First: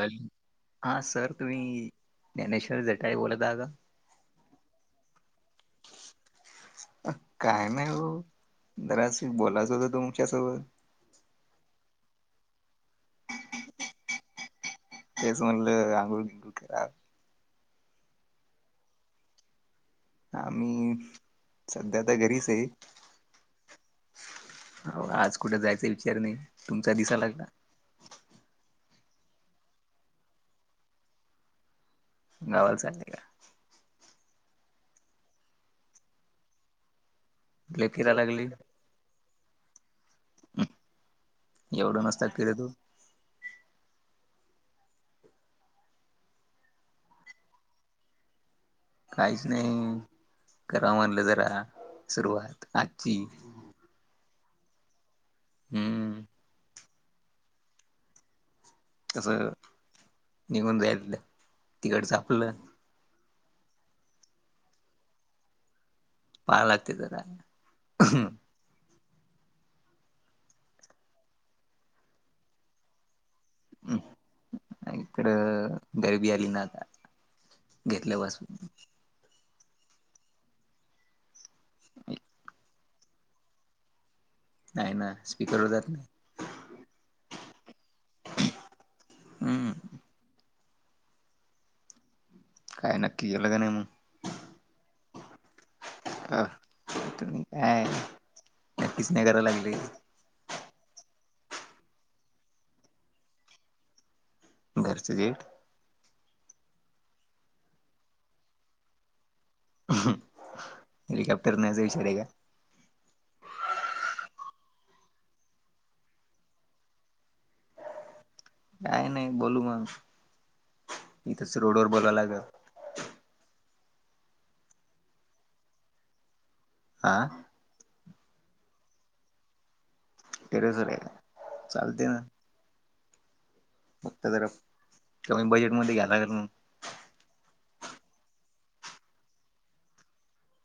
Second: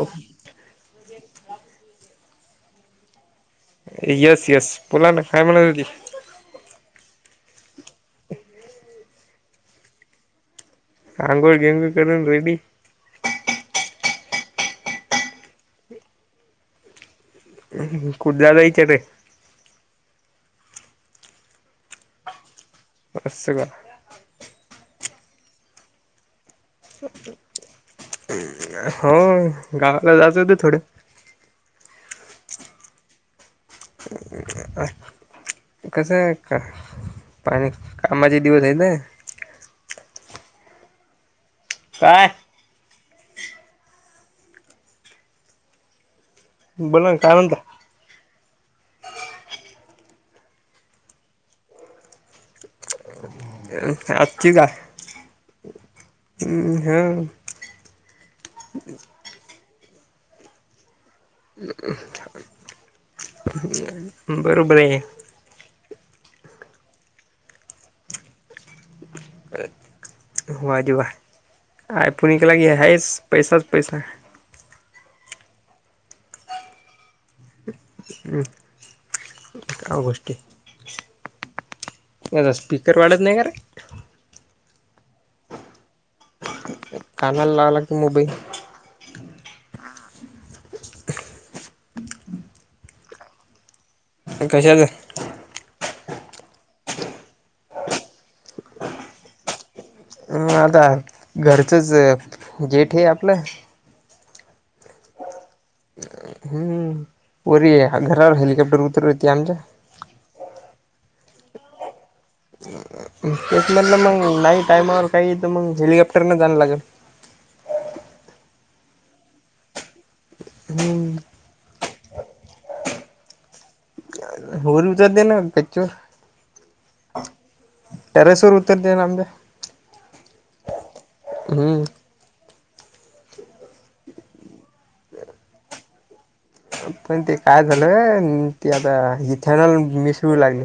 Hello हां sir तुम्ही ज्ञानेश्वर जटाई बोलत आह का येस येस बोला ना खाय म्हणा जी काय नाही हो जराचं बोलायचं होत तुमच्यासोबत आंघोळ गिगोड कडून रेडी तेस म्हणलं आंघोळ गिंगोड कराल कुद्याला येत ते आम्ही सध्या तर घरीच आहे असं का हो आज कुठे जायचा विचार नाही तुमचा दिसा लागला हो गावाला जाात होते थोडे गावाला चालले का कसं का पाणी लय फिरायला कामाचे लागले दिवस आहेतेत एवढं काय नसत केलं तू बोला ना काय म्हता काहीच नाही करा म्हणलं जरा सुरुवात आजची आ ठी का हम्म हा तस निघून जायच तिकड सापलं बरोबर आहे पहायला लागते जरा हो देवा आपुन के लागी आहेच पैसाच पैसाा इकड गर्बी अली न आता घेतलं बस का गोष्टी स्पीकर वाढत नाही का रे नाही ना स्पीकरवर जात नाही कानाला लाव लागते मोबाईल हम्म काय नक्की केलं का नाही मग कशाच अ तु काय नक्कीच नाही करावला लागले आता घरचंच गेट हे आपलं घरची गेट हम्म परी घरावर हेलिकप्टर उतर यती आमच्या हेलिकॉप्टरने अस विचार का? तेच म्हधलं मग नाही टामावर काही तर मग हेलिकॉप्टर न जायला लागेल. काय नाही बोलू मग हम्म. इथंच रोड व बोलावला लागल. [unintelligible] आह. टेरेसवर उत्तर दे ना बे टेरेस वर आहे चालते हम्म ना. फक्त तर कमी बजेटमध्येध्ये घ्याला लागेल मग पण ते काय झालं ते आता इथेनॉल मिसळू लागलं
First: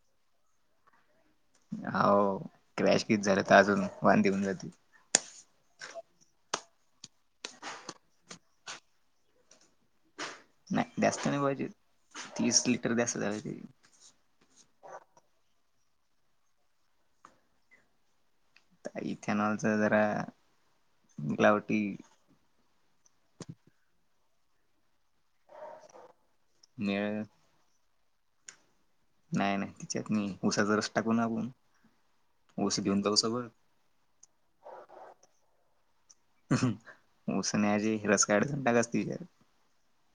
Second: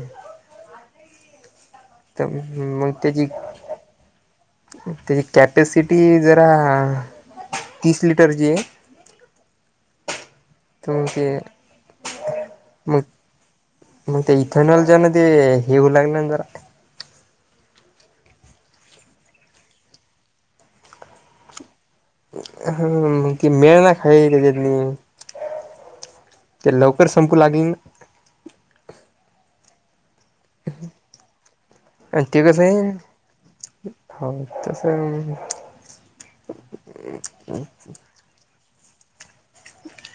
तर हो मग क्रॅश किट त्याची झालं तर अजून वांदे होऊन जातील त्याची कॅपॅसिटी जरा तीस लिटरची आहे तर नाही मग द्यास्त ते नाही पाहिजे तीस लिटर मग द्यास्त द पाहिज मग ते इथेनॉलच्या न येऊ लागले ना जरा इथेनॉलच जरा मिलावटी ह कि मेळना खाय त्याच्यात ते लवकर मेळ संपू लागेल नाही नाही तिच्यात नाही उसाचा रस टाकून आपण आणि ते कसं ऊस घेऊन जाऊ सोबत आहे हो तस. उऊसण्याची हिरस काढसणटाकसते विचार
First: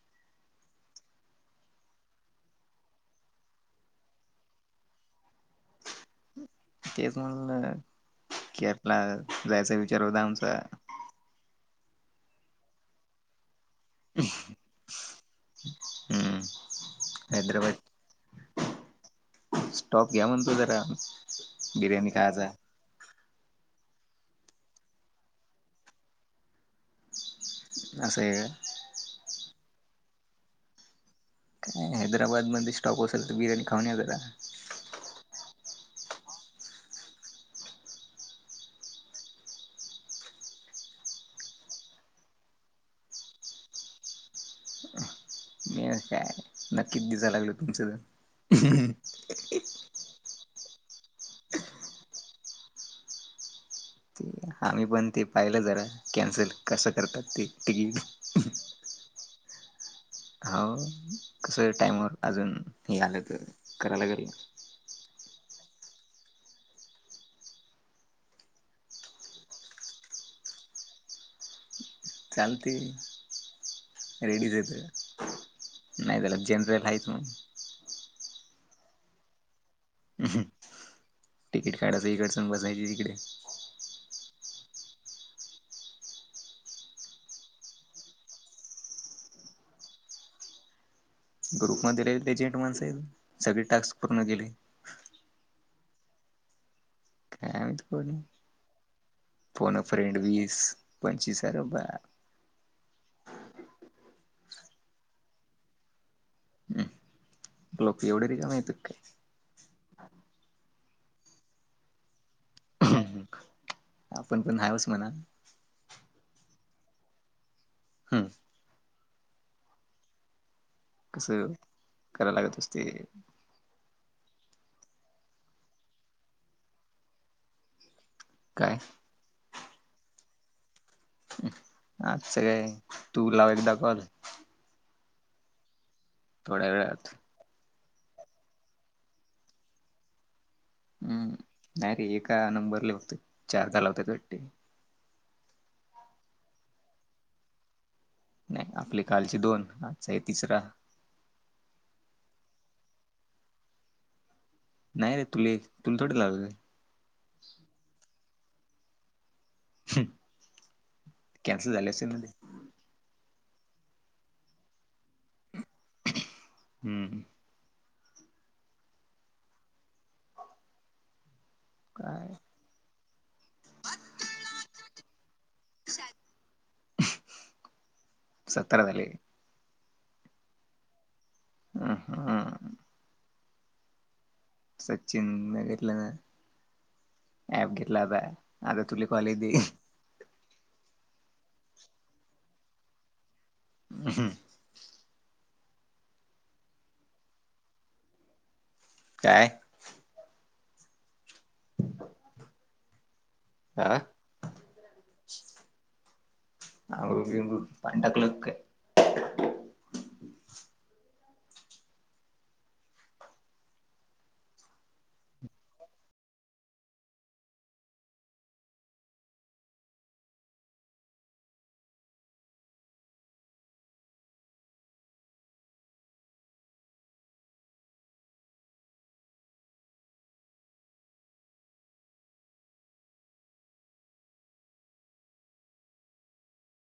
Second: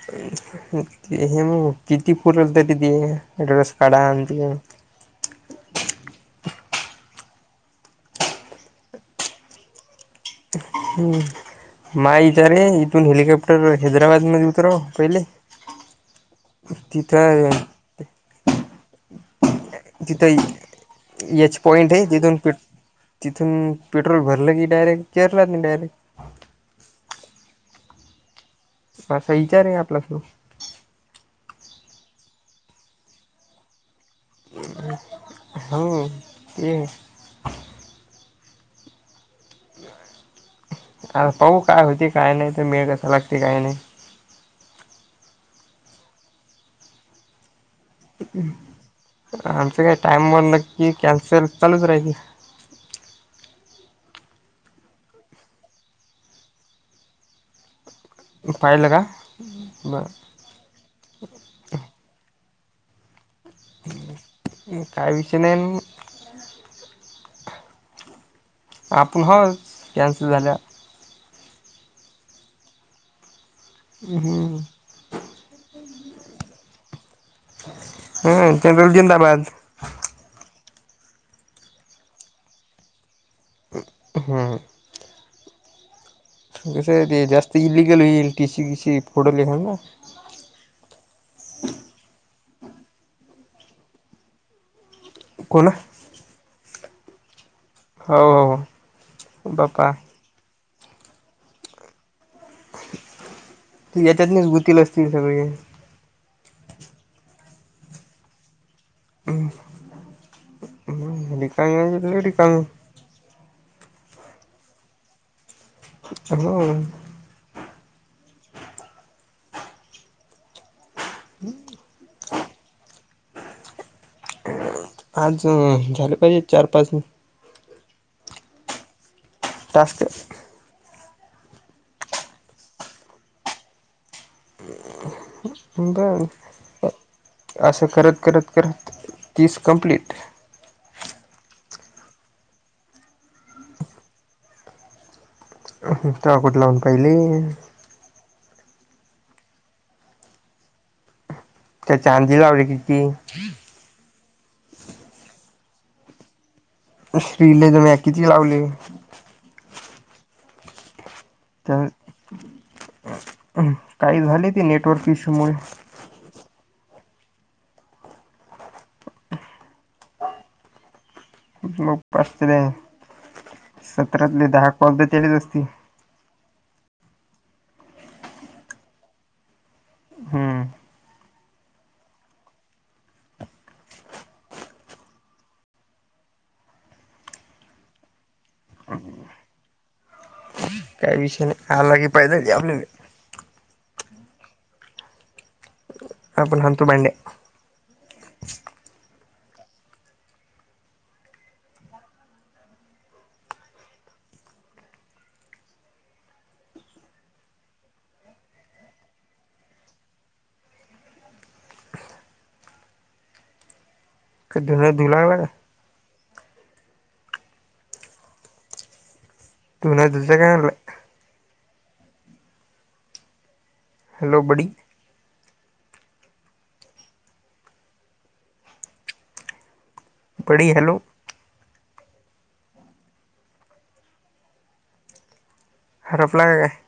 हे मग किती पुरल तरी ते ॲड्रेस काढा आणि त तेच म्हणलं की आपला जायचा विचार होता आमचा हम् मा इथ रे इथून हेलिकॉप्टर टर हैदराबादमध्ये उतराव पहिले हम्म तिथं. हैदराबाद स्टॉप घ्या तिथं म्हणतो जरा एच पॉइंट आहे बिर्याणी जिथून खायचा प तिथून पेट्रोल भरलं की डायरेक्ट केरळमध्ये नाही डायरेक्ट अससें. मा असा विचार आहे आपला सुरू. काय हैदराबादमध्ये स्टॉक असेल तर बिर्याणी खाऊन जरा ह ये. अ पाऊ काय होती काय नाही त मिळ कसं लागते काय नाही. मी का नक्कीच दिसायला लागलो तुमचं जर टाइमवरलं की कॅन्सेल चालूच राहायची. ते आम्ही पण ते पाहिलं जरा कॅन्सल कसं करतात ते तिकीट पाहीले का बरं. हो कसं टाइमवर अजून हे आलं तर करायला लागेल काय विषय नाही. आपण ह कॅनसल झाल्या. चालते रेडी हम्म जते. नाही त्याला जेनरल आहेच मग हम त्यां जिंदाबाद तिकीट काढायचं इकडचण बसायची तिकडे हां. ते जास्त इलिगल होईल टिसी किसी फोटो लेखण ना. ग्रुपमध्ये राहील एजेंट माणईल सगळे टास्क पूर्ण केले. कल णी हो हो पन बाप्पा फ्रेंड वीस पंचवीस अरबा त याच्यातनेच गुतीील असतील सगळे. लोक एवढे र का मा त काय? ह. इक जि इ का? आपण पण न्हाय होच म्हणा हो. हूं कसं कराय लागत असते. आज झालं पाहिजेत चार पाच काय? टास्क आजच काय तू लाव एकदा कर. [inaudible] [unintelligible] थोड्या वेळात असं करत करत करत तीस कं्प्लीट. हम्म नाही रे एका नंबर लिवत चार झाला होताटी टकट लावून पाहिले. नाय आपले कालचे दोन आणि आजचा आहे तिसरा त्या चांदी लावली की ती नाय रे तुले तुल थोडीच लावलेलेय श्री ला त म्या किती लावले. कॅन्सल तर झाले असतिल ना ते. काही झाले ते नेटवर्क इश्यू मुळे हम् म पाच काय तरी सतरातले दहा कॉल त त्यालेच असतील. सतरा झाले. हम्म अं हं सचिन नं घेतलं नं ऍप घेतला ऍपा आता तुले कॉल येतील. काय विषय नाय आला की फायदाचं ये आपल्याला हं आपण हाणतो बंड्या काय? हां अंगुळ बिंगुळ पाणी टाकलं कं काय कं ढ दिलाय बघा न्हाय तुझ काय नाय हॅलो बडी बडी हॅलो हरपला का काय